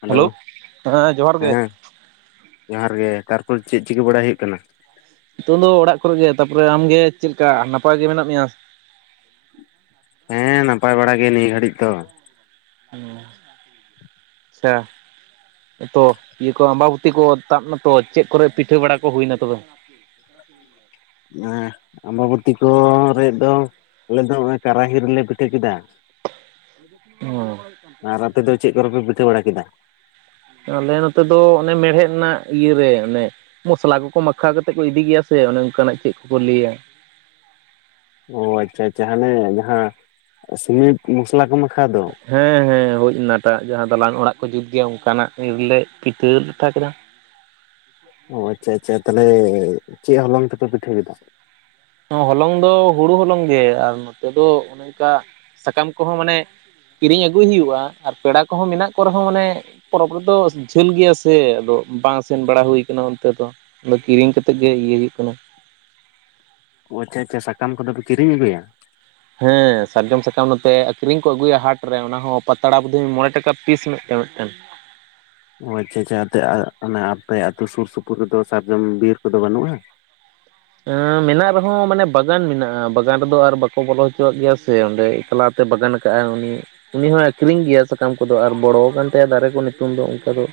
Hello! Hello ᱦᱮᱸ ᱡᱚᱦᱟᱨ ᱜᱮ ᱦᱮᱸ ᱡᱚᱦᱟᱨ ᱜᱮ ᱛᱟᱨᱯᱚᱨ ᱪᱮᱫ ᱪᱤᱠᱟᱹ ᱵᱟᱲᱟ ᱦᱩᱭᱩᱜ ᱠᱟᱱᱟ? ᱱᱤᱛᱚᱝ ᱫᱚ ᱚᱲᱟᱜ ᱠᱚᱨᱮ ᱜᱮ, ᱛᱟᱯᱚᱨᱮ ᱟᱢᱜᱮ ᱪᱮᱫ ᱞᱮᱠᱟ ᱱᱟᱯᱟᱭ ᱜᱮ ᱢᱮᱱᱟᱜ ᱢᱮᱭᱟ? ᱦᱮᱸ ᱱᱟᱯᱟᱭ ᱵᱟᱲᱟ ᱜᱮ ᱱᱤᱭᱟᱹ ᱜᱷᱟᱹᱲᱤᱡ ᱫᱚ᱾ ᱦᱩᱸ, ᱟᱪᱪᱷᱟ ᱾ ᱛᱚ ᱤᱭᱟᱹ ᱠᱚ ᱟᱢᱵᱟᱵᱩᱛᱤ ᱠᱚ ᱛᱟᱵ ᱱᱟᱛᱚ ᱪᱮᱫ ᱠᱚᱨᱮ ᱯᱤᱴᱷᱟᱹ ᱵᱟᱲᱟ ᱠᱚ ᱦᱩᱭᱱᱟ ᱛᱚᱵᱮ? ᱮᱸ ᱟᱢᱵᱟᱵᱩᱛᱤ ᱠᱚᱨᱮ ᱫᱚ ᱟᱞᱮ ᱫᱚ ᱱᱚᱜᱼᱚᱸᱭ ᱠᱟᱨᱟᱦᱤ ᱨᱮᱞᱮ ᱯᱤᱴᱷᱟᱹ ᱠᱮᱫᱟ ᱾ [inaudible] ᱦᱚᱸ ᱾ ᱟᱨ ᱟᱯᱮ ᱫᱚ ᱪᱮᱫ ᱠᱚᱨᱮ ᱯᱮ ᱯᱤᱴᱷᱟᱹ ᱵᱟᱲᱟ ᱠᱮᱫᱟ? ᱟᱞᱮ ᱱᱚᱛᱮ ᱫᱚ ᱚᱱᱮ ᱢᱮᱲᱦᱮᱫ ᱨᱮᱱᱟᱜ ᱤᱭᱟᱹ ᱨᱮ ᱚᱱᱮ ᱢᱚᱥᱞᱟ ᱠᱚᱠᱚ ᱢᱟᱠᱷᱟ ᱠᱟ ᱛᱮᱜ ᱠᱚ ᱤᱫᱤ ᱜᱮᱭᱟ ᱥᱮ ᱚᱱᱮ ᱚᱝᱠᱟᱱᱟᱜ ᱪᱮᱫ ᱠᱚᱠᱚ ᱞᱟᱹᱭᱟ! ᱚ ᱟᱪᱪᱷᱟ ᱟᱪᱪᱷᱟ ᱦᱟᱱᱮ ᱡᱟᱦᱟᱸ ᱥᱤᱢᱤᱴ ᱢᱚᱥᱞᱟ ᱠᱚ ᱢᱟᱠᱷᱟ ᱫᱚ! ᱦᱮᱸ ᱦᱮᱸ ᱦᱩᱭ ᱚᱱᱟᱴᱟᱜ ᱡᱟᱦᱟᱸ ᱫᱟᱞᱟᱱ ᱚᱲᱟᱜ ᱠᱚ ᱡᱩᱛ ᱜᱮᱭᱟ ᱚᱝᱠᱟᱱᱟᱜ ᱨᱮᱞᱮ ᱯᱤᱴᱷᱟᱹ ᱞᱟᱴᱷᱟ ᱠᱮᱫᱟ᱾ ᱚ ᱟᱪᱪᱷᱟ ᱟᱪᱪᱷᱟ, ᱛᱟᱦᱚᱞᱮ ᱪᱮᱫ ᱦᱚᱞᱚᱝ ᱛᱮᱯᱮ ᱯᱤᱴᱷᱟᱹ ᱠᱮᱫᱟ? ᱦᱚᱞᱚᱝ ᱫᱚ ᱦᱩᱲᱩ ᱦᱚᱞᱚᱝ ᱜᱮ, ᱟᱨ ᱱᱚᱛᱮ ᱫᱚ ᱚᱱᱮ ᱚᱱᱠᱟ ᱥᱟᱠᱟᱢ ᱠᱚᱦᱚᱸ ᱢᱟᱱᱮ ᱠᱤᱨᱤᱧ ᱟᱹᱜᱩᱭ ᱦᱩᱭᱩᱜᱼᱟ ᱟᱨ ᱯᱮᱲᱟ ᱠᱚᱦᱚᱸ ᱢᱮᱱᱟᱜ ᱠᱚ ᱨᱮᱦᱚᱸ ᱢᱟᱱᱮ ᱯᱚᱨᱚᱵᱽ ᱨᱮᱫᱚ ᱡᱷᱟᱹᱞ ᱜᱮᱭᱟ ᱥᱮ ᱟᱫᱚ ᱵᱟᱝ ᱥᱮᱱ ᱵᱟᱲᱟ ᱦᱩᱭ ᱠᱟᱱᱟ ᱚᱱᱛᱮ ᱫᱚ᱾ ᱟᱫᱚ ᱠᱤᱨᱤᱧ ᱠᱟᱛᱮ ᱜᱮ ᱤᱭᱟᱹ ᱦᱩᱭᱩᱜ ᱠᱟᱱᱟ᱾ ᱚ ᱟᱪᱪᱷᱟ ᱟᱪᱪᱷᱟ, ᱥᱟᱠᱟᱢ ᱠᱚᱫᱚ ᱯᱮ ᱠᱤᱨᱤᱧ ᱟᱹᱜᱩᱭᱟ? ᱦᱮᱸ ᱥᱟᱨᱡᱚᱢ ᱥᱟᱠᱟᱢ ᱱᱚᱛᱮ ᱟᱹᱠᱷᱨᱤᱧ ᱠᱚ ᱟᱹᱜᱩᱭᱟ ᱦᱟᱴ ᱨᱮ ᱚᱱᱟ ᱦᱚᱸ ᱯᱟᱛᱲᱟ ᱵᱩᱫᱷᱤᱞ ᱢᱚᱬᱮ ᱴᱟᱠᱟ ᱯᱤᱥ ᱢᱮ ᱴᱮᱡ ᱢᱤᱫᱴᱮᱱ ᱾ ᱚ ᱟᱪᱪᱷᱟ ᱟᱪᱪᱷᱟ, ᱟᱛᱮ ᱚᱱᱟ ᱟᱯᱮ ᱟᱹᱛᱩ ᱥᱩᱨ ᱥᱩᱯᱩᱨ ᱨᱮᱫᱚ ᱥᱟᱨᱡᱚᱢ ᱵᱤᱨ ᱠᱚᱫᱚ ᱵᱟᱹᱱᱩᱜᱼᱟ? ᱮᱸᱻ ᱢᱮᱱᱟᱜ ᱨᱮᱦᱚᱸ ᱢᱟᱱᱮ ᱵᱟᱜᱟᱱ ᱢᱮᱱᱟᱜᱼᱟ, ᱵᱟᱜᱟᱱ ᱨᱮᱫᱚ ᱟᱨ ᱵᱟᱠᱚ ᱵᱚᱞᱚ ᱦᱚᱪᱚᱣᱟᱜ ᱜᱮᱭᱟ ᱥᱮ ᱚᱸᱰᱮ ᱮᱠᱞᱟ ᱛᱮ ᱵᱟᱜᱟᱱ ᱠᱟᱜᱼᱟ ᱩᱱᱤ ᱾ ᱩᱱᱤ ᱦᱚᱸᱭ ᱟᱹᱠᱷᱨᱤᱧ ᱜᱮᱭᱟ ᱥᱟᱠᱟᱢ ᱠᱚᱫᱚ, ᱟᱨ ᱵᱚᱲᱚ ᱟᱠᱟᱱ ᱛᱟᱭᱟ ᱫᱟᱨᱮ ᱠᱚ ᱱᱤᱛᱚᱝ ᱫᱚ ᱚᱱᱠᱟ ᱫᱚ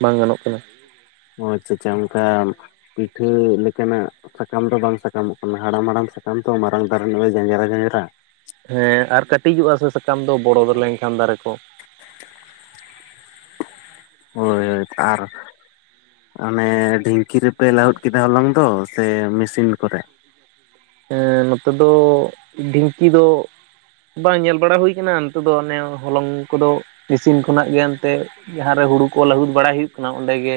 ᱵᱟᱝ ᱜᱟᱱᱚᱜ ᱠᱟᱱᱟ᱾ ᱚ ᱟᱪᱪᱷᱟ ᱟᱪᱪᱷᱟ ᱚᱝᱠᱟ ᱯᱤᱴᱷᱟᱹ ᱞᱮᱠᱟᱱᱟᱜ ᱥᱟᱠᱟᱢ ᱫᱚ ᱵᱟᱝ ᱥᱟᱠᱟᱢᱚᱜ ᱠᱟᱱᱟ ᱦᱟᱲᱟᱢ ᱦᱟᱲᱟᱢ ᱥᱟᱠᱟᱢ ᱛᱚ ᱢᱟᱨᱟᱝ ᱫᱟᱨᱮ ᱱᱟᱹᱲᱤ ᱡᱟᱧᱡᱽᱨᱟ ᱡᱟᱧᱡᱽᱨᱟ᱾ ᱦᱮᱸ ᱟᱨ ᱠᱟᱹᱴᱤᱡᱚᱜᱼᱟ ᱥᱮ ᱥᱟᱠᱟᱢ ᱫᱚ ᱵᱚᱲᱚ ᱞᱮᱝᱠᱷᱟᱱ ᱫᱟᱨᱮ ᱠᱚ᱾ ᱦᱳᱭ ᱦᱳᱭ, ᱟᱨ ᱚᱱᱮ ᱰᱷᱤᱝᱠᱤ ᱨᱮᱯᱮ ᱞᱟᱹᱦᱩᱫ ᱠᱮᱫᱟ ᱦᱚᱞᱚᱝ ᱫᱚ ᱥᱮ ᱢᱤᱥᱤᱱ ᱠᱚᱨᱮ? ᱮᱸ ᱱᱚᱛᱮ ᱫᱚ, ᱰᱷᱤᱝᱠᱤ ᱫᱚ ᱵᱟᱝ ᱧᱮᱞ ᱵᱟᱲᱟ ᱦᱩᱭ ᱟᱱᱟ, ᱱᱛᱮ ᱫᱚ ᱚᱱᱮ ᱦᱚᱞᱚᱝ ᱠᱚᱫᱚ, ᱢᱤᱥᱤᱱ ᱠᱷᱚᱱᱟᱜ ᱜᱮ ᱮᱱᱛᱮ ᱡᱟᱦᱟᱸ ᱨᱮ ᱦᱩᱲᱩ ᱠᱚ ᱞᱟᱹᱦᱩᱫ ᱵᱟᱲᱟᱭ ᱦᱩᱭᱩᱜ ᱠᱟᱱᱟ, ᱚᱸᱰᱮ ᱜᱮ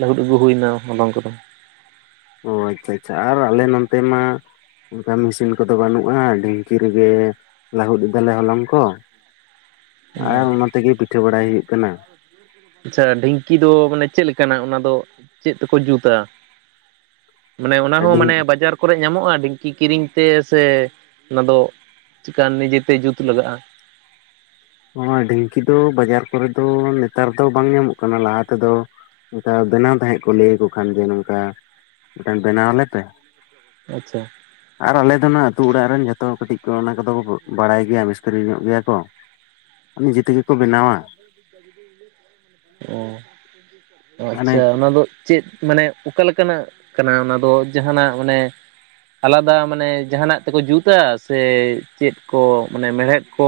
ᱞᱟᱹᱦᱩᱫ ᱟᱹᱜᱩ ᱦᱩᱭᱱᱟ ᱦᱚᱞᱚᱝ ᱠᱚᱫᱚ᱾ ᱚᱻ ᱟᱪᱪᱷᱟ ᱟᱪᱪᱷᱟ, ᱟᱨ ᱟᱞᱮ ᱱᱚᱱᱛᱮ ᱢᱟ ᱚᱱᱠᱟ ᱢᱤᱥᱤᱱ ᱠᱚᱫᱚ ᱵᱟᱹᱱᱩᱜᱼᱟ, ᱰᱷᱤᱝᱠᱤ ᱨᱮᱜᱮ ᱞᱟᱹᱦᱩᱫ ᱫᱟᱞᱮ ᱦᱚᱞᱚᱝ ᱠᱚ᱾ ᱦᱮᱸ ᱟᱨ ᱚᱱᱟ ᱛᱮᱜᱮ ᱯᱤᱴᱷᱟᱹ ᱵᱟᱲᱟᱭ ᱦᱩᱭᱩᱜ ᱠᱟᱱᱟ᱾ ᱟᱪᱪᱷᱟ ᱰᱷᱤᱝᱠᱤ ᱫᱚ ᱢᱟᱱᱮ ᱪᱮᱫ ᱞᱮᱠᱟᱱᱟᱜ, ᱚᱱᱟ ᱫᱚ ᱪᱮᱫ ᱛᱮᱠᱚ ᱡᱩᱛᱟ? ᱢᱟᱱᱮ, ᱚᱱᱟ ᱦᱚᱸ ᱟᱹᱰᱤ ᱢᱟᱱᱮ ᱵᱟᱡᱟᱨ ᱠᱚᱨᱮ ᱧᱟᱢᱚᱜᱼᱟ ᱰᱷᱤᱝᱠᱤ ᱠᱤᱨᱤᱧ ᱛᱮ ᱥᱮ, ᱚᱱᱟ ᱫᱚ ᱪᱮᱠᱟ ᱱᱤᱡᱮ ᱛᱮ ᱡᱩᱛ ᱞᱟᱜᱟᱜᱼᱟ? ᱱᱚᱣᱟ ᱰᱷᱤᱝᱠᱤ ᱫᱚ ᱵᱟᱡᱟᱨ ᱠᱚᱨᱮ ᱫᱚ ᱱᱮᱛᱟᱨ ᱫᱚ ᱵᱟᱝ ᱧᱟᱢᱚᱜ ᱠᱟᱱᱟ᱾ ᱞᱟᱦᱟ ᱛᱮᱫᱚ ᱚᱱᱠᱟ ᱵᱮᱱᱟᱣ ᱛᱟᱦᱮᱸᱫ ᱠᱚ, ᱞᱟᱹᱭ ᱟᱠᱚ ᱠᱷᱟᱱ ᱜᱮ ᱱᱚᱝᱠᱟ, ᱢᱤᱫᱴᱮᱱ ᱵᱮᱱᱟᱣ ᱟᱞᱮ ᱯᱮ᱾ ᱟᱪᱪᱷᱟ, ᱟᱨ ᱟᱞᱮ ᱫᱱᱟᱜ ᱟᱹᱛᱩ ᱚᱲᱟᱜ ᱨᱮᱱ ᱡᱚᱛᱚ ᱦᱚᱲ ᱠᱟᱹᱴᱤᱡ ᱠᱚ, ᱚᱱᱟ ᱠᱚᱫᱚ ᱠᱚ ᱵᱟᱲᱟᱭ ᱜᱮᱭᱟ ᱢᱤᱥᱛᱨᱤ ᱧᱚᱜ ᱜᱮᱭᱟ ᱠᱚ᱾ ᱱᱤᱡᱮ ᱛᱮᱜᱮ ᱠᱚ ᱵᱮᱱᱟᱣᱟ᱾ ᱚ, ᱚ ᱢᱟᱱᱮ ᱟᱪᱪᱷᱟ ᱚᱱᱟ ᱫᱚ ᱪᱮᱫ ᱢᱟᱱᱮ ᱚᱠᱟ ᱞᱮᱠᱟᱱᱟᱜ ᱠᱟᱱᱟ ᱚᱱᱟ ᱫᱚ, ᱡᱟᱦᱟᱱᱟᱜ ᱢᱟᱱᱮ ᱟᱞᱟᱫᱟ ᱢᱟᱱᱮ ᱡᱟᱦᱟᱱᱟᱜ ᱛᱮᱠᱚ ᱡᱩᱛᱟ, ᱥᱮ ᱪᱮᱫ ᱠᱚ ᱢᱟᱱᱮ ᱢᱮᱲᱦᱮᱫ ᱠᱚ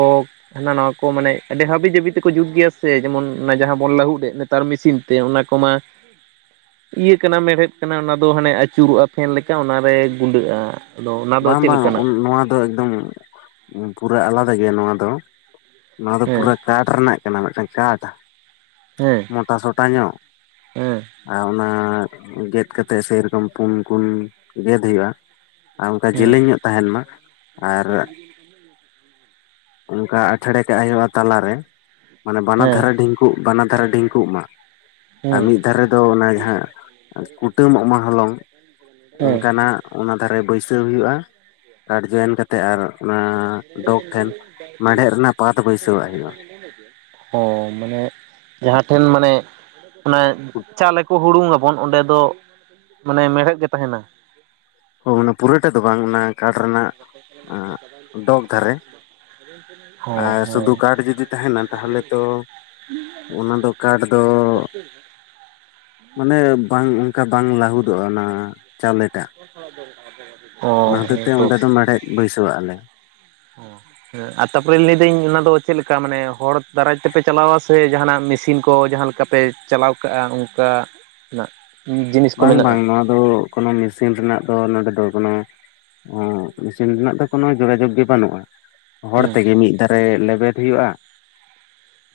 ᱦᱟᱱᱟ ᱱᱟᱣᱭᱟ ᱠᱚ, ᱢᱟᱱᱮ ᱟᱹᱰᱤ ᱦᱟᱹᱵᱤ ᱡᱟᱹᱵᱤ ᱛᱮᱠᱚ ᱡᱩᱛ ᱜᱮᱭᱟ ᱥᱮ, ᱡᱮᱢᱚᱱ ᱚᱱᱟ ᱡᱟᱦᱟᱸ ᱚᱱ ᱞᱟᱹᱦᱩᱫ ᱮᱜ ᱱᱮᱛᱟᱨ ᱢᱤᱥᱤᱱ ᱛᱮ, ᱚᱱᱟ ᱠᱚᱢᱟ ᱤᱭᱟᱹ ᱠᱟᱱᱟ ᱢᱮᱲᱦᱮᱫ ᱠᱟᱱᱟ ᱚᱱᱟ ᱫᱚ, ᱦᱟᱱᱮ ᱟᱹᱪᱩᱨᱚᱜᱼᱟ ᱯᱷᱮᱱ ᱞᱮᱠᱟ ᱚᱱᱟᱨᱮ ᱜᱩᱸᱰᱟᱹᱜᱼᱟ᱾ ᱟᱫᱚ ᱚᱱᱟ ᱫᱚ ᱵᱟᱝ ᱪᱮᱫ ᱵᱟᱝ, ᱞᱮᱠᱟᱱᱟᱜ ᱱᱚᱣᱟ ᱫᱚ ᱮᱠᱫᱚᱢ ᱯᱩᱨᱟᱹ ᱟᱞᱟᱫᱟ ᱜᱮᱭᱟ ᱱᱚᱣᱟ ᱫᱚ᱾ ᱱᱚᱣᱟ ᱫᱚ ᱦᱮᱸ ᱯᱩᱨᱟᱹ ᱠᱟᱴᱷ ᱨᱮᱱᱟᱜ ᱠᱟᱱᱟ, ᱢᱤᱫᱴᱟᱝ ᱠᱟᱴ ᱦᱮᱸ ᱢᱳᱴᱟᱥᱳᱚᱴᱟ ᱧᱚᱜ, ᱦᱮᱸ ᱟᱨ ᱚᱱᱟ ᱜᱮᱫ ᱠᱟᱛᱮ ᱥᱮᱨᱚᱠᱚᱢ ᱯᱩᱱ ᱠᱩᱱ ᱜᱮᱫ ᱦᱩᱭᱩᱜᱼᱟ᱾ ᱟᱨ ᱚᱱᱠᱟ ᱦᱮᱸ ᱡᱮᱞᱮᱧ ᱧᱚᱜ ᱛᱟᱦᱮᱱ ᱢᱟ, ᱟᱨ ᱚᱱᱠᱟ ᱟᱴᱷᱮᱬᱮ ᱠᱟᱜ ᱦᱩᱭᱩᱜᱼᱟ ᱛᱟᱞᱟᱨᱮ, ᱢᱟᱱᱮ ᱵᱟᱱᱟᱨ ᱦᱮᱸ ᱫᱷᱟᱨᱮ ᱰᱷᱤᱝᱠᱩ ᱩᱜ ᱵᱟᱱᱟ ᱫᱷᱟᱨᱮ ᱰᱷᱤᱝᱠᱩᱜ ᱢᱟ᱾ ᱟᱨ ᱦᱮᱸ ᱢᱤᱫ ᱫᱷᱟᱨᱮ ᱫᱚ ᱚᱱᱟ ᱡᱟᱦᱟᱸ, ᱠᱩᱴᱟᱹᱢᱚᱜ ᱢᱟ ᱦᱚᱞᱚᱝ᱾ ᱦᱮᱸ ᱚᱱᱠᱟᱱᱟᱜ ᱚᱱᱟ ᱫᱷᱟᱨᱮ ᱵᱟᱹᱭᱥᱟᱹᱣ ᱦᱩᱭᱩᱜᱼᱟ, ᱠᱟᱰ ᱡᱚᱭᱮᱱ ᱠᱟᱛᱮᱫ ᱟᱨ ᱚᱱᱟ ᱰᱚᱜᱽ ᱴᱷᱮᱱ ᱢᱮᱲᱦᱮᱫ ᱨᱮᱱᱟᱜ ᱯᱟᱛ ᱵᱟᱹᱭᱥᱟᱹᱣᱟᱜ ᱦᱳᱭᱳᱜᱼᱟ᱾ ᱚ ᱢᱟᱱᱮ ᱡᱟᱦᱟᱸ ᱴᱷᱮᱱ ᱢᱟᱱᱮ, ᱚᱱᱟ ᱪᱟᱣᱞᱮ ᱠᱚ ᱦᱩᱲᱩᱝ ᱵᱚᱱ ᱚᱸᱰᱮ ᱫᱚ ᱢᱟᱱᱮ ᱢᱮᱲᱦᱮᱫ ᱜᱮ ᱛᱟᱦᱮᱱᱟ? ᱦ ᱚᱱᱟ ᱯᱩᱨᱟᱹ ᱴᱟ ᱫᱚ ᱵᱟᱝ ᱚᱱᱟ ᱠᱟᱴ ᱨᱮᱱᱟᱜ ᱰᱚᱜᱽ ᱫᱷᱟᱨᱮ [unintelligible] ᱦᱚᱸ ᱟᱨ ᱥᱩᱫᱷᱩ ᱦᱮᱸ ᱠᱟᱴ ᱡᱩᱫᱤ ᱛᱟᱦᱮᱱᱟ ᱛᱟᱦᱚᱞᱮ ᱛᱚ ᱚᱱᱟ ᱫᱚ ᱠᱟᱴ ᱫᱚ ᱨᱥ [unintelligible] ᱢᱟᱱᱮ ᱵᱟᱝ ᱚᱱᱠᱟ ᱵᱟᱝ ᱞᱟᱹᱟᱦᱩᱫᱚᱜᱼᱟ, ᱚᱱᱟ ᱪᱟᱣᱞᱮ ᱴᱟᱜ, ᱠᱷ [unintelligible] ᱚᱱᱟ ᱦᱚᱛᱮᱛᱮ ᱚᱸᱰᱮ ᱫᱚ ᱢᱮᱲᱦᱮᱫ ᱵᱟᱹᱭᱥᱟᱹᱣᱟᱜ ᱟᱞᱮ᱾ ᱚ ᱦᱮᱸ ᱟ ᱛᱟᱯᱚᱨᱮ ᱞᱟᱹᱭᱫᱟᱹᱧ ᱚᱱᱟ ᱫᱚ ᱪᱮᱫ ᱞᱮᱠᱟ, ᱢᱟᱱᱮ ᱦᱚᱲ ᱫᱟᱨᱟᱭ ᱛᱮᱯᱮ ᱪᱟᱞᱟᱣᱟ ᱥᱮ, ᱡᱟᱦᱟᱱᱟᱜ ᱢᱮᱥᱤᱱ ᱠᱚ ᱡᱟᱦᱟᱸ ᱞᱮᱠᱟ ᱯᱮ ᱪᱟᱞᱟᱣ ᱠᱟᱜᱼᱟ ᱚᱱᱠᱟ ᱱᱟᱜ? ᱡᱤᱱᱤᱥ ᱠᱚ ᱵᱟᱝ ᱢᱮᱱᱟᱜᱼᱟ ᱵᱟᱝ, ᱱᱚᱣᱟ ᱫᱚ ᱠᱳᱱᱳ ᱢᱮᱥᱤᱱ ᱨᱮᱱᱟᱜ ᱫᱚ ᱱᱚᱰᱮ ᱫᱚ ᱠᱳᱱᱳ ᱚ ᱤᱥᱤᱱ ᱨᱮᱱᱟᱜ ᱫᱚ ᱠᱳᱱᱳ ᱡᱳᱜᱟᱡᱳᱜ ᱜᱮ ᱵᱟᱱᱩᱜ-ᱟ᱾ ᱦᱚᱲ ᱦᱮᱸ ᱛᱮᱜᱮ ᱢᱤᱫ ᱫᱷᱟᱨᱮ ᱞᱮᱵᱮᱫ ᱦᱩᱭᱩᱜ-ᱟ᱾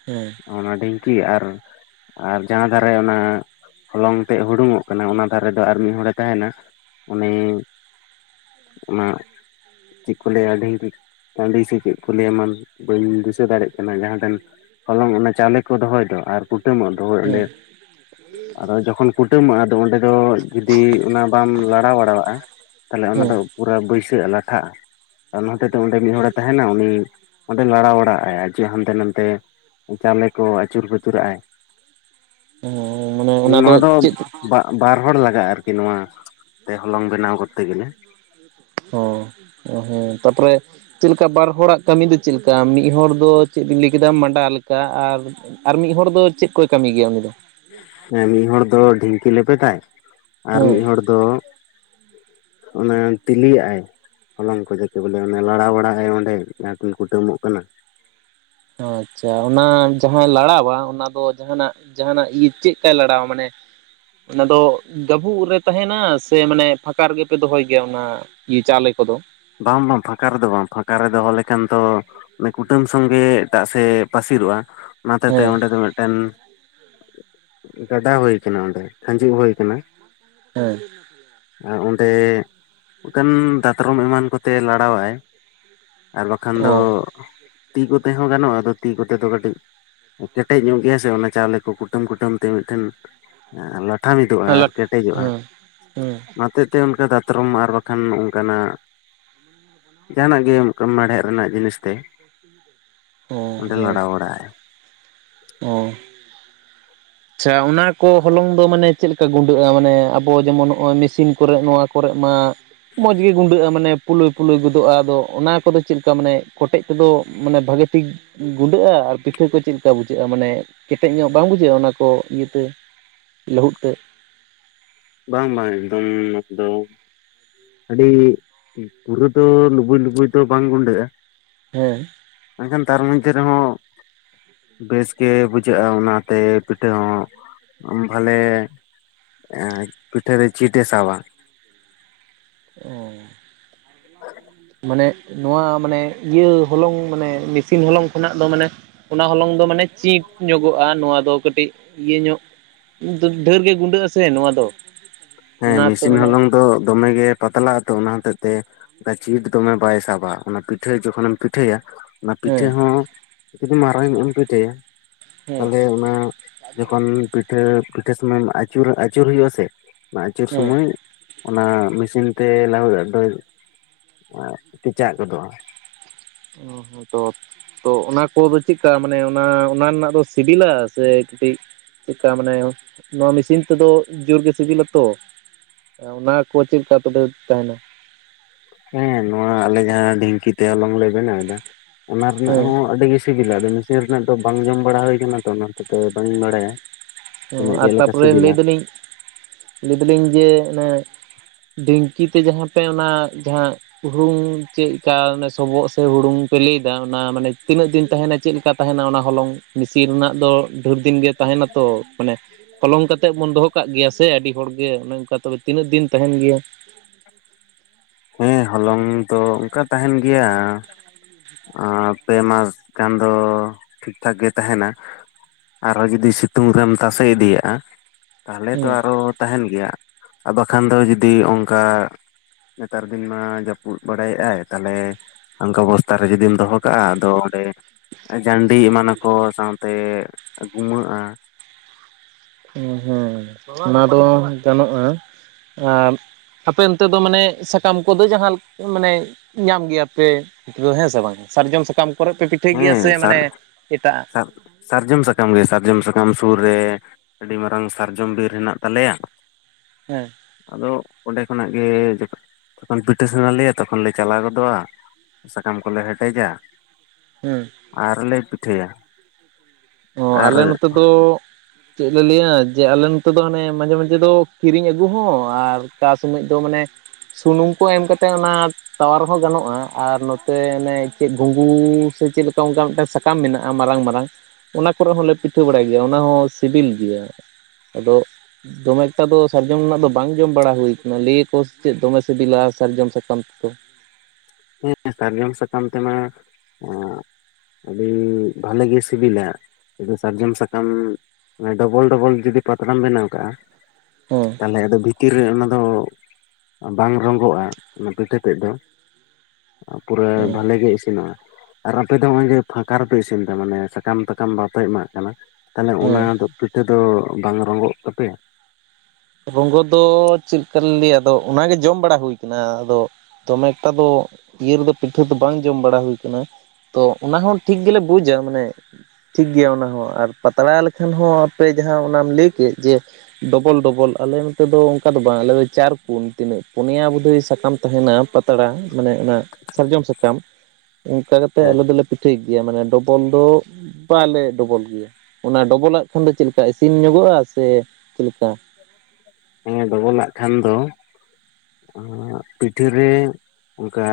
ᱦᱮᱸ᱾ ᱚᱱᱟ ᱰᱷᱤᱝᱠᱤ ᱟᱨ ᱟᱨ ᱡᱟᱦᱟᱸ ᱫᱷᱟᱨᱮ ᱚᱱᱟ ᱦᱚᱞᱚᱝ ᱛᱮᱜ ᱦᱩᱰᱩᱝ ᱚᱜ ᱠᱟᱱᱟ ᱚᱱᱟ ᱫᱷᱟᱨᱮ ᱫᱚ ᱟᱨ ᱢᱤᱫ ᱦᱚᱲᱮ ᱛᱟᱦᱮᱱᱟ, ᱩᱱᱤᱚᱱ ᱚᱱᱟ ᱪᱮᱜ ᱠᱚ ᱞᱟᱹᱭᱟ ᱟᱹᱰᱤᱧ ᱨᱤᱱ ᱴᱟᱺᱰᱤᱭ ᱥᱤ ᱠᱮᱜ ᱠᱚ ᱞᱟᱹᱭᱟ ᱢᱟᱱ ᱵᱟᱹᱧ ᱫᱤᱥᱟᱹ ᱫᱟᱲᱮᱜ ᱡᱟᱦᱟ ᱫᱚᱱ ᱦᱚᱞᱚᱝ ᱚᱱᱟ ᱪᱟᱣᱞᱮ ᱠᱚ ᱫᱚᱦᱚᱭ ᱫᱚ ᱟᱨ ᱠᱩᱴᱟᱹᱢᱚᱜ ᱫᱚ ᱦᱳᱭ ᱚᱸᱰᱮ, ᱦᱮᱸ ᱟᱫᱚ ᱡᱚᱠᱷᱚᱱ ᱠᱩᱴᱟᱹᱢᱚᱜ-ᱟ ᱛᱚ ᱚᱸᱰᱮ ᱫᱚ ᱡᱩᱫᱤ ᱚᱱᱟ ᱵᱟᱢ ᱞᱟᱲᱟᱣ ᱵᱟᱲᱟᱣᱟᱜ-ᱟ, ᱛᱟᱦᱚᱞᱮ ᱚᱱᱟ ᱫᱚ ᱦᱮᱸ ᱯᱩᱨᱟᱹ ᱵᱟᱹᱭᱥᱟᱜ-ᱟ ᱞᱟᱴᱷᱟᱜ-ᱟ᱾ ᱚᱱᱟ ᱦᱚᱛᱮᱛᱮ ᱚᱸᱰᱮ ᱢᱤᱜ ᱦᱚᱲᱮ ᱛᱟᱦᱮᱱᱟ ᱩᱱᱤ, ᱚᱸᱰᱮ ᱞᱟᱲᱟ ᱵᱟᱲᱟᱣᱟᱜ ᱟᱭ ᱟᱨ ᱡᱚ ᱦᱟᱱᱛᱮ ᱱᱟᱛᱮ ᱪᱟᱣᱞᱮ ᱠᱚ ᱟᱹᱪᱩᱨ ᱵᱟᱹᱪᱩᱨ ᱟᱜᱟᱭ᱾ ᱚ ᱢᱟᱱᱮ ᱚᱱᱟ ᱫᱚ ᱪᱮᱫ? ᱵᱟᱜ ᱵᱟᱨ ᱦᱚᱲ ᱞᱟᱜᱟᱜ-ᱟ ᱟᱨᱠᱤ ᱱᱚᱣᱟ ᱛᱮ ᱦᱚᱞᱚᱝ ᱵᱮᱱᱟᱣ ᱠᱚᱨᱛᱮ ᱜᱮᱞᱮ᱾ ᱚ ᱚ ᱦᱮᱸ ᱛᱟᱨᱯᱚᱨ ᱪᱮᱜ ᱞᱮᱠᱟ ᱵᱟᱨ ᱦᱚᱲᱟᱜ ᱠᱟᱹᱢᱤ ᱫᱚ ᱪᱮᱜ ᱞᱮᱠᱟ ᱢᱤᱝ ᱦᱚᱲ ᱫᱚ ᱪᱮᱝ ᱵᱱᱤ ᱞᱟᱹᱭ ᱠᱮᱫᱟ ᱢᱟᱸᱰᱟ ᱞᱮᱠᱟ ᱟᱨ ᱟᱨ ᱢᱤᱜ ᱦᱚᱲ ᱫᱚ ᱪᱮᱫ ᱠᱚᱭ ᱠᱟᱹᱢᱤ ᱜᱮᱭᱟ ᱩᱱᱤ ᱫᱚ? ᱦᱮᱸ ᱢᱤᱫ ᱦᱚᱲ ᱫᱚ ᱰᱷᱤᱝᱠᱤ ᱞᱮᱵᱮᱫᱟᱭ, ᱟᱨ ᱦᱮᱸ ᱢᱤᱜ ᱦᱚᱲ ᱫᱚ ᱚᱱᱟ ᱛᱤᱞᱤᱭᱟᱜ-ᱟᱭ᱾ ᱦᱚᱞᱚᱝ ᱠᱚ ᱡᱟᱠᱮ ᱵᱚᱞᱮ ᱚᱱᱮ ᱞᱟᱲᱟ ᱵᱟᱲᱟᱣ ᱦᱮ ᱚᱸᱰᱮ ᱡᱟᱦᱟᱸᱴᱤᱱ ᱠᱩᱴᱟᱹᱢᱚᱜ ᱠᱟᱱᱟ᱾ ᱟᱪᱪᱷᱟ ᱚᱱᱟ ᱡᱟᱦᱟᱸ ᱞᱟᱲᱟ ᱵᱟᱲᱟᱜ ᱚᱱᱟ ᱫᱚ ᱪᱮᱜ ᱨᱮᱱᱟᱜ ᱡᱟᱦᱟᱸᱱᱟᱜ ᱤ ᱪᱮᱜᱠᱟᱭ ᱞᱟᱲᱟᱣᱟ ᱢᱟᱱᱮ ᱚᱱᱟ ᱫᱚ ᱜᱟᱹᱵᱩᱜ ᱨᱮ ᱛᱟᱦᱮᱱᱟ ᱥᱮ ᱢᱟᱱᱮ ᱯᱷᱟᱸᱠᱟ ᱨᱮᱜᱮ ᱯᱮ ᱫᱚᱦᱚᱭ ᱜᱮᱭᱟ ᱚᱱᱟ ᱜᱤ ᱪᱟᱣᱞᱮ ᱠᱚᱫᱚ᱾ ᱵᱟᱝ ᱵᱟᱝ ᱯᱷᱟᱸᱠᱟ ᱨᱮᱫᱚ ᱵᱟᱝ ᱯᱷᱟᱸᱠᱟ ᱨᱮ ᱫᱚᱦᱚ ᱞᱮᱠᱷᱟᱱ ᱛᱚ ᱩᱱᱤ ᱠᱩᱴᱟᱹᱢ ᱥᱚᱸᱜᱮ ᱮᱴᱟᱜ ᱥᱮᱜ ᱮ ᱯᱟᱹᱥᱤᱨᱚᱜ-ᱟ, ᱚᱱᱟ ᱦᱚᱛᱮᱛᱮ ᱦᱮᱸ ᱚᱸᱰᱮ ᱫᱚ ᱢᱤᱫᱴᱮᱱ ᱜᱟᱰᱟ ᱦᱩᱭ ᱠᱟᱱᱟ ᱚᱸᱰᱮ ᱠᱷᱟᱸᱡᱩᱜ ᱦᱩᱭ ᱠᱟᱱᱟ᱾ ᱦᱮᱸ᱾ ᱟᱨ ᱚᱸᱰᱮ ᱚᱱᱠᱟᱱ ᱫᱟᱛᱨᱚᱢ ᱮᱢᱟᱱ ᱠᱚᱛᱮ ᱞᱟᱲᱟᱣᱟᱭ, ᱟᱨ ᱵᱟᱠᱷᱟᱱ ᱫᱚ ᱚ ᱛᱤ ᱠᱚᱛᱮ ᱦᱚᱸ ᱜᱟᱱᱚᱜ-ᱟ ᱟᱫᱚ ᱛᱤ ᱠᱚᱛᱮ ᱫᱚ ᱠᱟᱹᱴᱤᱡ ᱠᱮᱴᱮᱡ ᱧᱚᱜ ᱜᱮᱭᱟ ᱥᱮ ᱚᱱᱟ ᱪᱟᱣᱞᱮ ᱠᱚ ᱠᱩᱴᱟᱹᱢ ᱠᱩᱴᱟᱹᱢ ᱛᱮ ᱢᱤᱫᱴᱷᱮᱱ ᱮᱸ ᱞᱟᱴᱷᱟ ᱢᱤᱫᱩᱜ-ᱟ ᱦᱮᱸ ᱟᱨ ᱠᱮᱴᱮᱡᱚᱜ-ᱟ᱾ ᱦᱮᱸ ᱦᱮᱸ ᱚᱱᱟ ᱦᱚᱛᱮᱡ ᱛᱮ ᱚᱱᱠᱟ ᱫᱟᱛᱨᱚᱢ ᱟᱨ ᱵᱟᱠᱷᱟᱱ ᱚᱱᱠᱟᱱᱟᱜ ᱡᱟᱦᱟᱸᱱᱟᱜ ᱜᱮ ᱚᱱᱠᱟ ᱢᱮᱬᱦᱮᱜ ᱨᱮᱱᱟᱜ ᱡᱤᱱᱤᱥ ᱛᱮ ᱚ ᱚᱸᱰᱮ ᱞᱟᱲᱟᱣ ᱵᱟᱲᱟᱜ-ᱟᱭ᱾ ᱚᱻ ᱟᱪᱪᱷᱟ ᱚᱱᱟ ᱠᱚ ᱦᱚᱞᱚᱝ ᱫᱚ ᱢᱟᱱᱮ ᱪᱮᱜ ᱞᱮᱠᱟ ᱜᱩᱸᱰᱟᱹᱜ-ᱟ? ᱢᱟᱱᱮ ᱟᱵᱚ ᱡᱮᱢᱚᱱ ᱱᱚᱜ-ᱚᱭ ᱢᱮᱥᱤᱱ ᱠᱚᱨᱮᱜ ᱱᱚᱣᱟ ᱠᱚᱨᱮᱜ ᱢᱟ ᱢᱚᱡᱽ ᱜᱮ ᱜᱩᱸᱰᱟᱹᱜ-ᱟ ᱢᱟᱱᱮ ᱯᱩᱞᱩᱞᱟᱹ ᱯᱩᱞᱩᱞᱟᱹ ᱜᱚᱫᱚᱜ-ᱟ ᱟᱫᱚ ᱚᱱᱟ ᱠᱚᱫᱚ ᱪᱮᱜ ᱞᱮᱠᱟ ᱢᱟᱱᱮ ᱠᱚᱴᱮᱡ ᱛᱮᱫᱚ ᱢᱟᱱᱮ ᱵᱷᱟᱜᱮ ᱴᱷᱤᱠ ᱜᱩᱸᱰᱟᱹᱜ-ᱟ ᱟᱨ ᱯᱤᱴᱷᱟᱹ ᱠᱚ ᱪᱮᱜ ᱞᱮᱠᱟ ᱵᱩᱡᱷᱟᱹᱜ-ᱟ ᱢᱟᱱᱮ ᱠᱮᱴᱮᱡ ᱧᱚᱜ ᱵᱟᱝ ᱵᱩᱡᱷᱟᱹᱜ-ᱟ ᱚᱱᱟ? ᱠᱚ ᱤᱭᱟᱹ ᱛᱮ ᱞᱟᱹᱦᱩᱫ ᱛᱮ᱾ ᱵᱟᱝ ᱵᱟᱝ ᱮᱠᱫᱚᱢ [unintelligible] ᱟᱹᱰᱤ ᱯᱩᱨᱟᱹ ᱫᱚ ᱞᱩᱵᱩᱭ ᱞᱩᱵᱩᱭ ᱫᱚ ᱵᱟᱝ ᱜᱩᱸᱰᱟᱹᱜ-ᱟ᱾ ᱦᱮᱸ᱾ ᱢᱮᱱᱠᱷᱟᱱ ᱛᱟᱨ ᱢᱚᱡᱽᱫᱷᱮ ᱨᱮᱦᱚᱸ ᱵᱮᱥ ᱜᱮ ᱵᱩᱡᱷᱟᱹᱜᱼᱟ ᱚᱱᱟᱛᱮ ᱯᱤᱴᱷᱟᱹ [unintelligible] ᱮᱸ ᱯᱤᱴᱷᱟᱹ ᱨᱮ ᱪᱤᱴ ᱮ ᱥᱟᱵᱟ᱾ ᱚ ᱢᱟᱱᱮ ᱱᱚᱣᱟ ᱢᱟᱱᱮ ᱤᱭᱟᱹ ᱦᱚᱞᱚᱝ ᱢᱟᱱᱮ ᱢᱮᱥᱤᱱ ᱦᱚᱞᱚᱝ ᱠᱷᱚᱱᱟᱜ ᱫᱚ ᱢᱟᱱᱮ ᱚᱱᱟ ᱦᱚᱞᱚᱝ ᱫᱚ ᱢᱟᱱᱮ ᱪᱤᱴ ᱧᱚᱜᱚᱜ-ᱟ ᱱᱚᱣᱟ ᱫᱚ ᱠᱟᱹᱴᱤᱡ ᱤᱭᱟᱹ ᱧᱚᱜ ᱰᱷᱮᱨ ᱜᱮ ᱜᱩᱸᱰᱟᱹᱜ-ᱟ ᱥᱮ ᱱᱚᱣᱟ ᱫᱚ᱾ ᱦᱮᱸ ᱚᱱᱟᱛᱮ ᱢᱮᱥᱤᱱ ᱢᱟᱱᱮ ᱦᱚᱞᱚᱝ ᱫᱚ ᱫᱚᱢᱮ ᱜᱮ ᱯᱟᱛᱞᱟᱜ ᱟᱛᱚ ᱚᱱᱟ ᱦᱚᱛᱮᱡ ᱛᱮ ᱪᱤᱴ ᱫᱚᱢᱮ ᱵᱟᱭ ᱥᱟᱵᱟ ᱚᱱᱟ ᱯᱤᱴᱷᱟᱹ ᱡᱚᱠᱷᱚᱱᱮᱢ ᱯᱤᱴᱷᱟᱹᱭᱟ᱾ ᱚᱱᱟ ᱯᱤᱴᱷᱟᱹ ᱦᱮᱸ ᱦᱚᱸ ᱡᱩᱫᱤ ᱢᱟᱨᱟᱝ ᱧᱚᱜ ᱮᱢ ᱯᱤᱴᱷᱟᱹᱭᱟ ᱦᱮᱸ ᱛᱟᱦᱞᱮ ᱚᱱᱟ ᱡᱚᱠᱷᱚᱱ ᱯᱤᱴᱷᱟᱹ ᱯᱤᱴᱷᱟᱹ ᱥᱚᱢᱚᱭ ᱮᱢ ᱟᱹᱪᱩᱨᱟ ᱟᱹᱪᱩᱨ ᱦᱩᱭᱩᱜ-ᱟ ᱥᱮ ᱚᱱᱟ ᱟᱹᱪᱩᱨ ᱦᱮᱸ ᱥᱚᱢᱚᱭ ᱚᱱᱟ ᱢᱮᱥᱤᱱ ᱛᱮ ᱞᱟᱹᱦᱩᱫ-ᱟᱜ ᱫᱚᱭ ᱠᱮᱪᱟᱜ ᱜᱚᱫᱚᱜ-ᱟ᱾ ᱚ ᱦᱚᱸ ᱛᱚ᱾ ᱛᱚ ᱚᱱᱟ ᱠᱚᱫᱚ ᱪᱮᱫᱠᱟ ᱢᱟᱱᱮ ᱚᱱᱟ ᱚᱱᱟ ᱨᱮᱱᱟᱜ ᱫᱚ ᱥᱤᱵᱤᱞᱟ ᱥᱮ ᱠᱟᱹᱴᱤᱡ ᱪᱮᱫᱠᱟ ᱢᱟᱱᱮ ᱱᱚᱣᱟ ᱢᱮᱥᱤᱱ ᱛᱮᱫᱚ ᱡᱳᱨ ᱜᱮ ᱥᱤᱵᱤᱞᱟ ᱛᱳ᱾ ᱚᱱᱟ ᱠᱚ ᱪᱮᱫ ᱞᱮᱠᱟ ᱛᱚᱵᱮ ᱛᱟᱦᱮᱸᱱᱟ? ᱦᱮᱸ ᱱᱚᱣᱟ ᱟᱞᱮ ᱡᱟᱦᱟᱸ ᱰᱷᱤᱝᱠᱤ ᱛᱮ ᱦᱚᱞᱚᱝ ᱞᱮ ᱵᱮᱱᱟᱣ ᱮᱫᱟ ᱚᱱᱟ ᱨᱮᱱᱟᱜ ᱦᱮᱸ ᱦᱚᱸ ᱟᱹᱰᱤ ᱥᱤᱵᱤᱞᱟ ᱟᱫᱚ ᱢᱮᱥᱤᱱ ᱨᱮᱱᱟᱜ ᱫᱚ ᱵᱟᱝ ᱡᱚᱢ ᱵᱟᱲᱟ ᱦᱩᱭ ᱟᱠᱟᱱᱟ ᱛᱚ ᱚᱱᱟ ᱦᱚᱛᱮᱡ ᱛᱮ ᱵᱟᱝ ᱤᱧ ᱵᱟᱲᱟᱭᱟ᱾ ᱚ ᱛᱤᱱᱟᱹᱜ ᱟᱨ ᱪᱮᱫ ᱞᱮᱠᱟ ᱛᱟᱯᱚᱨᱮ ᱥᱤᱵᱤᱞᱟ ᱞᱟᱹᱭ ᱫᱟᱹᱞᱤᱧ ᱞᱟᱹᱭ ᱫᱟᱹᱞᱤᱧ ᱡᱮ ᱚᱱᱮ ᱰᱷᱤᱝᱠᱤ ᱛᱮ ᱡᱟᱦᱟᱸ ᱯᱮ ᱚᱱᱟ ᱡᱟᱦᱟᱸ ᱦᱩᱲᱩᱝ ᱪᱮᱫ ᱠᱟ ᱥᱚᱵᱚᱜ ᱥᱮ ᱦᱩᱲᱩᱝ ᱯᱮ ᱞᱟᱹᱭᱮᱫᱟ ᱚᱱᱟ ᱢᱟᱱᱮ ᱛᱤᱱᱟᱹᱜ ᱫᱤᱱ ᱛᱟᱦᱮᱱᱟ ᱪᱮᱫᱞᱮᱠᱟ ᱛᱟᱦᱮᱱᱟ ᱚᱱᱟ ᱦᱚᱞᱚᱝ ᱢᱤᱥᱤᱱ ᱨᱮᱱᱟᱜ ᱫᱚ ᱰᱷᱮᱨ ᱫᱤᱱ ᱜᱮ ᱛᱟᱸᱦᱮᱱᱟ ᱛᱚ। ᱢᱟᱱᱮ ᱦᱚᱞᱚᱝ ᱠᱟᱛᱮᱜ ᱵᱚᱱ ᱫᱚᱦᱚ ᱠᱟᱜ ᱜᱮᱭᱟ ᱥᱮ ᱟᱹᱰᱤ ᱦᱚᱲᱜᱮ ᱚᱱᱮ ᱚᱱᱠᱟ ᱛᱚᱵᱮ ᱛᱤᱱᱟᱹᱜ ᱫᱤᱱ ᱛᱟᱦᱮᱱ ᱜᱮᱭᱟ? [unintelligible] ᱦᱮᱸ ᱦᱚᱞᱚᱝ ᱫᱚ ᱚᱱᱠᱟ ᱛᱟᱸᱦᱮᱱ ᱜᱮᱭᱟ ᱯᱮ ᱢᱟᱥ ᱜᱟᱱ ᱫᱚ ᱴᱷᱤᱠ ᱴᱷᱟᱠ ᱜᱮ ᱛᱟᱦᱮᱱᱟ। ᱟᱨᱚ ᱡᱩᱫᱤ ᱥᱤᱛᱩᱝ ᱨᱮᱢ ᱛᱟᱥᱮ ᱤᱫᱤᱭᱟᱜᱼᱟ ᱛᱟᱦᱚᱞᱮ ᱛᱚ ᱦᱩᱸ ᱟᱨᱚ ᱛᱟᱦᱮᱱ ᱜᱮᱭᱟ ᱟᱫᱚ ᱠᱷᱟᱱ ᱫᱚ ᱡᱩᱫᱤ ᱚᱱᱠᱟ ᱱᱮᱛᱟᱨ ᱫᱤᱱ ᱢᱟ ᱡᱟᱹᱯᱩᱫ ᱵᱟᱲᱟᱭᱮᱫᱟᱭ ᱛᱟᱦᱚᱞᱮ ᱚᱱᱠᱟ ᱵᱚᱥᱛᱟ ᱨᱮ ᱡᱩᱫᱤᱢ ᱫᱚᱦᱚ ᱠᱟᱜᱼᱟ ᱟᱫᱚ ᱚᱸᱰᱮ ᱡᱟᱱᱰᱤ ᱮᱢᱟᱱᱟᱠᱚ ᱥᱟᱶᱛᱮ ᱜᱩᱢᱟᱹᱜᱼᱟ। ᱦᱮᱸ ᱦᱮᱸ ᱚᱱᱟ ᱫᱚ ᱜᱟᱱᱚᱜᱼᱟ ᱟᱨ ᱟᱯᱮ ᱚᱱᱛᱮ ᱫᱚ ᱢᱟᱱᱮ ᱥᱟᱠᱟᱢ ᱠᱚᱫᱚ ᱡᱟᱦᱟᱸ ᱢᱟᱱᱮ ᱧᱟᱢ ᱜᱮᱭᱟ ᱯᱮ। ᱫᱚ ᱦᱮᱸ ᱥᱮ ᱵᱟᱝ ᱥᱟᱨᱡᱚᱢ ᱥᱟᱠᱟᱢ ᱠᱚᱨᱮ ᱯᱮ ᱯᱤᱴᱷᱟᱹᱭ ᱜᱮᱭᱟ ᱦᱮᱸ ᱥᱮ ᱥᱟᱨ ᱢᱟᱱᱮ ᱮᱴᱟᱜ-ᱟᱜ? ᱥᱟᱨ ᱥᱟᱨᱡᱚᱢ ᱥᱟᱠᱟᱢ ᱜᱮ ᱥᱟᱨᱡᱚᱢ ᱥᱟᱠᱟᱢ ᱥᱩᱨ ᱨᱮ ᱟᱹᱰᱤ ᱢᱟᱨᱟᱝ ᱥᱟᱨᱡᱚᱢ ᱵᱤᱨ ᱦᱮᱱᱟᱜ ᱛᱟᱞᱮᱭᱟ। ᱦᱮᱸ। ᱟᱫᱚ ᱚᱸᱰᱮ ᱠᱷᱚᱱᱟᱜ ᱜᱮ ᱡᱚᱠᱷᱚᱱ ᱯᱤᱴᱷᱟᱥᱟᱱᱟ ᱞᱮᱭᱟ ᱛᱚᱠᱷᱚᱱ ᱞᱮ ᱪᱟᱞᱟᱣ ᱜᱚᱫᱚᱜᱼᱟ। ᱥᱟᱠᱟᱢ ᱠᱚᱞᱮ ᱦᱮᱴᱮᱡᱟ। ᱦᱩᱸ। ᱟᱨᱞᱮ ᱯᱤᱴᱷᱟᱹᱭᱟ। ᱚ ᱟᱨ ᱟᱞᱮ ᱱᱚᱛᱮ ᱫᱚ ᱪᱮᱫ ᱞᱮ ᱞᱟᱹᱭᱟ ᱡᱮ ᱟᱞᱮ ᱱᱚᱛᱮ ᱫᱚ ᱦᱟᱱᱮ ᱢᱟᱡᱷᱮ ᱢᱟᱡᱷᱮ ᱫᱚ ᱠᱤᱨᱤᱧ ᱟᱹᱜᱩ ᱦᱚᱸ ᱟᱨ ᱚᱠᱟ ᱥᱚᱢᱚᱭ ᱫᱚ ᱢᱟᱱᱮ ᱥᱩᱱᱩᱢ ᱠᱚ ᱮᱢ ᱠᱟᱛᱮᱜ ᱚᱱᱟ ᱛᱟᱣᱟ ᱨᱮᱦᱚᱸ ᱜᱟᱱᱚᱜᱼᱟ ᱟᱨ ᱱᱚᱛᱮ ᱮᱱᱮ ᱪᱮᱫ ᱜᱩᱜᱩ ᱥᱮ ᱪᱮᱫ ᱚᱱᱠᱟ ᱢᱤᱫᱴᱟᱝ ᱥᱟ ᱥᱟᱠᱟᱢ ᱢᱮᱱᱟᱜᱼᱟ ᱢᱟᱨᱟᱝ ᱢᱟᱨᱟᱝ ᱚᱱᱟ ᱠᱚᱨᱮ ᱦᱚᱸᱞᱮ ᱯᱤᱴᱷᱟᱹ ᱵᱟᱲᱟᱭ ᱜᱮᱭᱟ ᱚᱱᱟ ᱦᱚᱸᱥᱤᱵᱤᱞ ᱜᱮᱭᱟ। ᱟᱫᱚᱜ ᱫᱚᱢᱮ ᱮᱠᱴᱟ ᱫᱚ ᱥᱟᱨᱡᱚᱢ ᱨᱮᱱᱟᱜ ᱫᱚ ᱵᱟᱝ ᱡᱚᱢ ᱵᱟᱲᱟ ᱦᱩᱭ ᱠᱟᱱᱟ ᱞᱟᱹᱭᱟᱠᱚ ᱥᱮᱪᱮᱫ ᱫᱚᱢᱮ ᱥᱤᱵᱤᱞᱟ ᱥᱟᱨᱡᱚᱢ ᱥᱟᱠᱟᱢ ᱨᱮᱫᱚ। ᱦᱮᱸ ᱥᱟᱨᱡᱚᱢ ᱥᱟᱠᱟᱢ ᱛᱮᱢᱟ ᱩᱸᱜ ᱟᱹᱰᱤ ᱵᱷᱟᱞᱤ ᱜᱮ ᱥᱤᱵᱤᱞᱟ। ᱡᱩᱫᱤ ᱥᱟᱨᱡᱚᱢ ᱥᱟᱠᱟᱢ ᱰᱚᱵᱚᱞ ᱰᱚᱵᱚᱞ ᱡᱩᱫᱤ ᱯᱟᱛᱲᱟᱢ ᱵᱮᱱᱟᱣ ᱠᱟᱜᱼᱟ ᱦᱩᱸ᱾ ᱛᱟᱦᱚᱞᱮ ᱟᱫᱚ ᱵᱷᱤᱛᱤᱨ ᱨᱮ ᱚᱱᱟ ᱫᱚ ᱵᱟᱝ ᱨᱚᱸᱜᱚᱜᱼᱟ ᱚᱱᱟ ᱯᱤᱴᱷᱟᱹ ᱛᱮᱫ ᱫᱚ। ᱟ ᱯᱩᱨᱟᱹ ᱦᱮᱸ ᱵᱷᱟᱞᱮ ᱜᱮ ᱤᱥᱤᱱᱚᱜᱼᱟ। ᱟᱨ ᱟᱯᱮ ᱫᱚ ᱱᱚᱸᱜᱼᱚᱭ ᱡᱮ ᱯᱷᱟᱸᱠᱟ ᱨᱮᱯᱮ ᱤᱥᱤᱱ ᱫᱟ ᱢᱟᱱᱮ ᱥᱟᱠᱟᱢ ᱛᱟᱠᱟᱢ ᱵᱟᱯᱮ ᱮᱢᱟᱜ ᱠᱟᱱᱟ ᱛᱟᱦᱚᱞᱮ ᱚᱱᱟ ᱦᱮᱸ ᱫᱚ ᱯᱤᱴᱷᱟᱹ ᱫᱚ ᱵᱟᱝ ᱨᱚᱸᱜᱚᱜ ᱛᱟᱯᱮᱭᱟ? ᱨᱚᱝᱜᱚ ᱫᱚ ᱪᱮᱫ ᱞᱮᱠᱟ ᱞᱮ ᱞᱟᱹᱭᱟ ᱟᱫᱚ ᱚᱱᱟᱜᱮ ᱡᱚᱢ ᱵᱟᱲᱟ ᱦᱩᱭᱩ ᱠᱟᱱᱟ, ᱟᱫᱚ ᱫᱚᱢᱮ ᱮᱠᱴᱟ ᱫᱚ ᱤᱭᱟᱹ ᱨᱮᱫᱚ ᱯᱤᱴᱷᱟ ᱫᱚ ᱵᱟᱝ ᱡᱚᱢ ᱵᱟᱲᱟ ᱦᱩᱭ ᱠᱟᱱᱟ। ᱛᱚ ᱚᱱᱟ ᱦᱚᱸ ᱴᱷᱤᱠ ᱜᱮᱞᱮ ᱵᱩᱡᱟ ᱢᱟᱱᱮ ᱴᱷᱤᱠ ᱜᱮᱭᱟ ᱚᱱᱟ ᱦᱚᱸ ᱟᱨ ᱯᱟᱛᱲᱟ ᱞᱮᱠᱷᱟᱱ ᱦᱚᱸ ᱟᱯᱮ ᱡᱟᱦᱟᱸ ᱚᱱᱟᱢ ᱞᱟᱹᱭ ᱠᱮᱫ ᱡᱮ ᱰᱚᱵᱚᱞ ᱰᱚᱵᱚᱞ ᱟᱞᱮ ᱱᱚᱛᱮ ᱫᱚ ᱚᱱᱠᱟ ᱫᱚ ᱵᱟᱝ ᱟᱞᱮ ᱫᱚ ᱪᱟᱨ ᱠᱩᱱ ᱛᱤᱱᱟᱹᱜ ᱯᱩᱱᱭᱟ ᱵᱩᱫᱷᱚᱭ ᱥᱟᱠᱟᱢ ᱛᱟᱦᱮᱸᱱᱟ ᱯᱟᱛᱲᱟ ᱢᱟᱱᱮ ᱚᱱᱟ ᱥᱟᱨᱡᱚᱢ ᱥᱟᱠᱟᱢ ᱚᱱᱠᱟ ᱠᱟᱛᱮᱜ ᱦᱮᱸ ᱟᱞᱮ ᱫᱚᱞᱮ ᱯᱤᱴᱷᱟᱭ ᱜᱮᱭᱟ ᱢᱟᱱᱮ ᱰᱚᱵᱚᱞ ᱫᱚ ᱵᱟᱞᱮ ᱰᱚᱵᱚᱞ ᱜᱮᱭᱟ। ᱚᱱᱟ ᱰᱚᱵᱚᱞᱟᱜ ᱠᱷᱟᱱ ᱫᱚ ᱪᱮᱫ ᱞᱮᱠᱟ ᱤᱥᱤᱱ ᱧᱚᱜᱚᱜᱼᱟ ᱥᱮ ᱪᱮᱫ ᱞᱮᱠᱟ? ᱦᱮᱸᱰᱚᱵᱚᱞᱟᱜ ᱠᱷᱟᱱ ᱫᱚ ᱮᱸᱜ ᱯᱤᱴᱷᱟ ᱨᱮ ᱚᱱᱠᱟ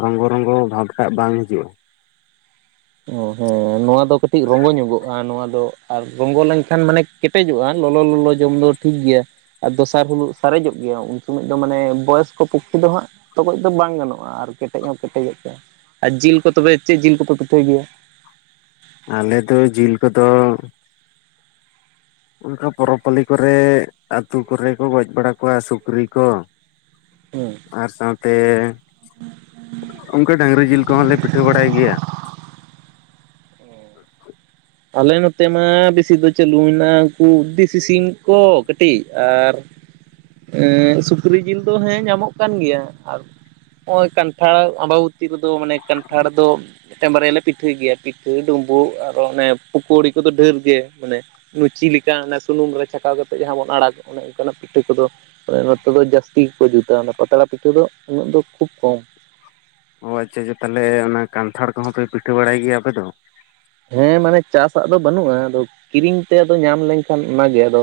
ᱨᱚᱝᱜᱚ ᱨᱚᱝᱜᱚ ᱵᱷᱟᱵ ᱴᱟᱜ ᱵᱟᱝ ᱦᱤᱡᱩᱜ-ᱟ। ᱚ ᱦᱮᱸ ᱱᱚᱣᱟ ᱫᱚ ᱠᱟᱴᱤᱡ ᱨᱚᱝᱜᱚ ᱧᱚᱜᱚ-ᱟ ᱱᱚᱣᱟ ᱫᱚ ᱟᱨ ᱨᱚᱸᱝᱜᱚ ᱞᱮᱱᱠᱷᱟᱱ ᱢᱟᱱᱮ ᱠᱮᱴᱮᱡᱚᱜᱼᱟ ᱞᱚᱞᱚ ᱞᱚᱞᱚ ᱡᱚᱢ ᱫᱚ ᱴᱷᱤᱠ ᱜᱮᱭᱟ। ᱟᱨ ᱫᱚᱥᱟᱨ ᱦᱤᱞᱳᱜ ᱥᱟᱨᱮᱡᱚᱜ ᱜᱮᱭᱟ ᱩᱱ ᱥᱚᱢᱳᱡ ᱫᱚ ᱢᱟᱱᱮ ᱵᱚᱭᱚᱥᱠᱚ ᱯᱚᱠᱠᱷᱤ ᱫᱚ ᱦᱟᱸᱜ ᱛᱚᱜᱚᱡ ᱫᱚ ᱵᱟᱝ ᱜᱟᱱᱚᱜᱼᱟ ᱟᱨ ᱠᱮᱴᱮᱡ ᱦᱚᱸ ᱠᱮᱴᱮᱡᱚᱜ ᱜᱮᱭᱟ ᱟᱨ ᱡᱤᱞ ᱠᱚ ᱛᱚᱵᱮ ᱪᱮᱫ ᱡᱤᱞ ᱠᱚᱯᱮ ᱯᱤᱴᱷᱟᱹᱭ ᱜᱮᱭᱟ? ᱟᱞᱮ ᱫᱚ ᱡᱤᱞ ᱠᱚᱫᱚ ᱚᱱᱠᱟ ᱯᱚᱨᱚᱵᱽ ᱯᱟᱹᱞᱤ ᱠᱚᱨᱮ ᱟᱛᱩ ᱠᱚᱨᱮ ᱠᱚ ᱜᱚᱡ ᱵᱟᱲᱟ ᱠᱚᱣᱟ ᱥᱩᱠᱨᱤ ᱠᱚ᱾ ᱦᱮᱸ᱾ ᱟᱨ ᱥᱟᱶᱛᱮ ᱩᱱᱠᱟ ᱰᱟᱝᱨᱤ ᱡᱤᱞ ᱠᱚᱦᱚᱸᱞᱮ ᱯᱤᱴᱷᱟᱹ ᱵᱟᱲᱟᱭ ᱜᱮᱭᱟ᱾ ᱟᱞᱮ ᱱᱚᱛᱮ ᱢᱟ ᱵᱮᱥᱤ ᱫᱚ ᱪᱟᱹᱞᱩ ᱢᱮᱱᱟᱜᱼᱟ ᱩᱱᱠᱩ ᱫᱤᱥᱤ ᱠᱚ ᱠᱟᱹᱴᱤᱡ ᱟᱨ ᱮᱸ ᱥᱩᱠᱨᱤ ᱡᱤᱞ ᱫᱚ ᱦᱮᱸ ᱧᱟᱢᱚᱜ ᱠᱟᱱ ᱜᱮᱭᱟ, ᱟᱨ ᱱᱚᱸᱜᱼᱚᱭ ᱠᱟᱱᱴᱷᱟᱲ ᱟᱸᱵᱟᱵᱚᱛᱤ ᱨᱮᱫᱚ ᱢᱟᱱᱮ ᱠᱟᱱᱴᱷᱟᱲ ᱫᱚ ᱢᱤᱫᱴᱮᱱ ᱵᱟᱨᱭᱟᱞᱮ ᱯᱤᱴᱷᱟᱹᱭ ᱜᱮᱭᱟ ᱯᱤᱴᱷᱟᱹ ᱰᱩᱸᱵᱩᱜ ᱟᱨ ᱚᱱᱮ ᱯᱳᱠᱳᱲᱤ ᱠᱚᱫᱚ ᱰᱷᱮᱨ ᱜᱮ ᱢᱟᱱᱮ ᱞᱩᱪᱤ ᱞᱮᱠᱟ ᱚᱱᱟ ᱥᱩᱱᱩᱢ ᱨᱮ ᱪᱷᱟᱠᱟᱣ ᱠᱟᱛᱮᱫ ᱡᱟᱦᱟᱸ ᱵᱚᱱ ᱟᱲᱟᱜᱽ ᱫᱚ ᱚᱱᱮ ᱚᱱᱠᱟᱱᱟᱜ ᱯᱤᱴᱷᱟᱹ ᱠᱚᱫᱚ ᱱᱚᱛᱮ ᱫᱚ ᱡᱟᱹᱥᱛᱤ ᱜᱮᱠᱚ ᱡᱩᱛᱟ ᱚᱱᱮ ᱯᱟᱛᱲᱟ ᱯᱤᱴᱷᱟᱹ ᱫᱚ ᱩᱱᱟᱹᱜ ᱫᱚ ᱠᱷᱩᱵ ᱠᱚᱢ᱾ ᱚ ᱟᱪᱪᱷᱟ ᱟᱪᱪᱷᱟ ᱛᱟᱦᱚᱞᱮ ᱚᱱᱟ ᱠᱟᱱᱛᱷᱟᱲ ᱠᱚᱦᱚᱸ ᱯᱮ ᱯᱤᱴᱷᱟᱹ ᱵᱟᱲᱟᱭ ᱜᱮᱭᱟ ᱟᱯᱮ ᱫᱚ? ᱦᱮᱸ ᱢᱟᱱᱮ ᱪᱟᱥᱟᱜ ᱫᱚ ᱵᱟᱱᱩᱜᱼᱟ ᱟᱫᱚ ᱠᱤᱨᱤᱧ ᱛᱮ ᱟᱫᱚ ᱧᱟᱢ ᱞᱮᱱᱠᱷᱟᱱ ᱚᱱᱟᱜᱮ ᱟᱫᱚ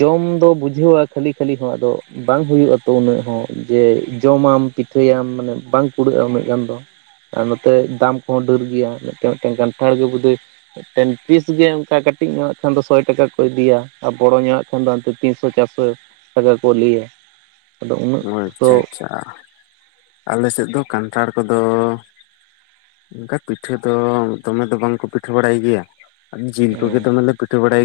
ᱡᱚᱢ ᱫᱚ ᱵᱩᱡᱷᱟᱹᱣᱟ ᱠᱷᱟᱹᱞᱤ ᱠᱷᱟᱹᱞᱤ ᱦᱚᱸ ᱟᱫᱚ ᱵᱟᱝ ᱦᱩᱭᱩᱜ ᱟᱛᱚ ᱩᱱᱟᱹᱜ ᱦᱚᱸ᱾ ᱡᱮ ᱡᱚᱢᱟᱢ ᱯᱤᱴᱷᱟᱹᱭᱟᱢ ᱢᱟᱱᱮ ᱵᱟᱝ ᱠᱩᱲᱟᱹᱜ-ᱟ ᱩᱱᱟᱹᱜ ᱜᱟᱱ ᱫᱚ᱾ ᱟᱨ ᱱᱚᱛᱮ ᱫᱟᱢ ᱠᱚᱦᱚᱸ ᱰᱟᱹᱨ ᱜᱮᱭᱟ ᱢᱤᱫᱴᱮᱱ ᱢᱤᱫᱴᱮᱱ ᱠᱟᱱᱟᱱᱴᱷᱟᱲ ᱜᱮ ᱵᱩᱫᱟᱹᱭ ᱢᱤᱫᱴᱮᱱ ᱯᱤᱥ ᱜᱮ ᱚᱱᱠᱟ ᱠᱟᱹᱴᱤᱡ ᱧᱚᱜᱟᱜ ᱠᱷᱟᱱ ᱫᱚ ᱥᱚᱭ ᱴᱟᱠᱟ ᱠᱚ ᱤᱫᱤᱭᱟ ᱟᱨ ᱵᱚᱲᱚ ᱧᱚᱜᱟᱜ ᱠᱷᱟᱱ ᱫᱚ ᱛᱤᱱᱥᱚ ᱪᱟᱨᱥᱚ ᱴᱟᱠᱚ ᱠᱚ ᱞᱟᱹᱭᱟ ᱟᱫᱚ ᱩᱱᱟᱹᱜ ᱛᱚ ᱟᱪᱪᱷᱟ᱾ ᱟᱞᱮᱥᱮᱫ ᱫᱚ ᱠᱟᱱᱴᱷᱟᱲ ᱠᱚᱫᱚ ᱚᱱᱠᱟ ᱯᱤᱴᱷᱟᱹ ᱫᱚ ᱫᱚᱢᱮ ᱫᱚ ᱵᱟᱝᱠᱚ ᱯᱤᱴᱷᱟᱹ ᱵᱟᱲᱟᱭ ᱜᱮᱭᱟ ᱡᱤᱞ ᱠᱚᱜᱮ ᱫᱚᱢᱮ ᱞᱮ ᱯᱤᱴᱷᱟᱹ ᱵᱟᱲᱟᱭ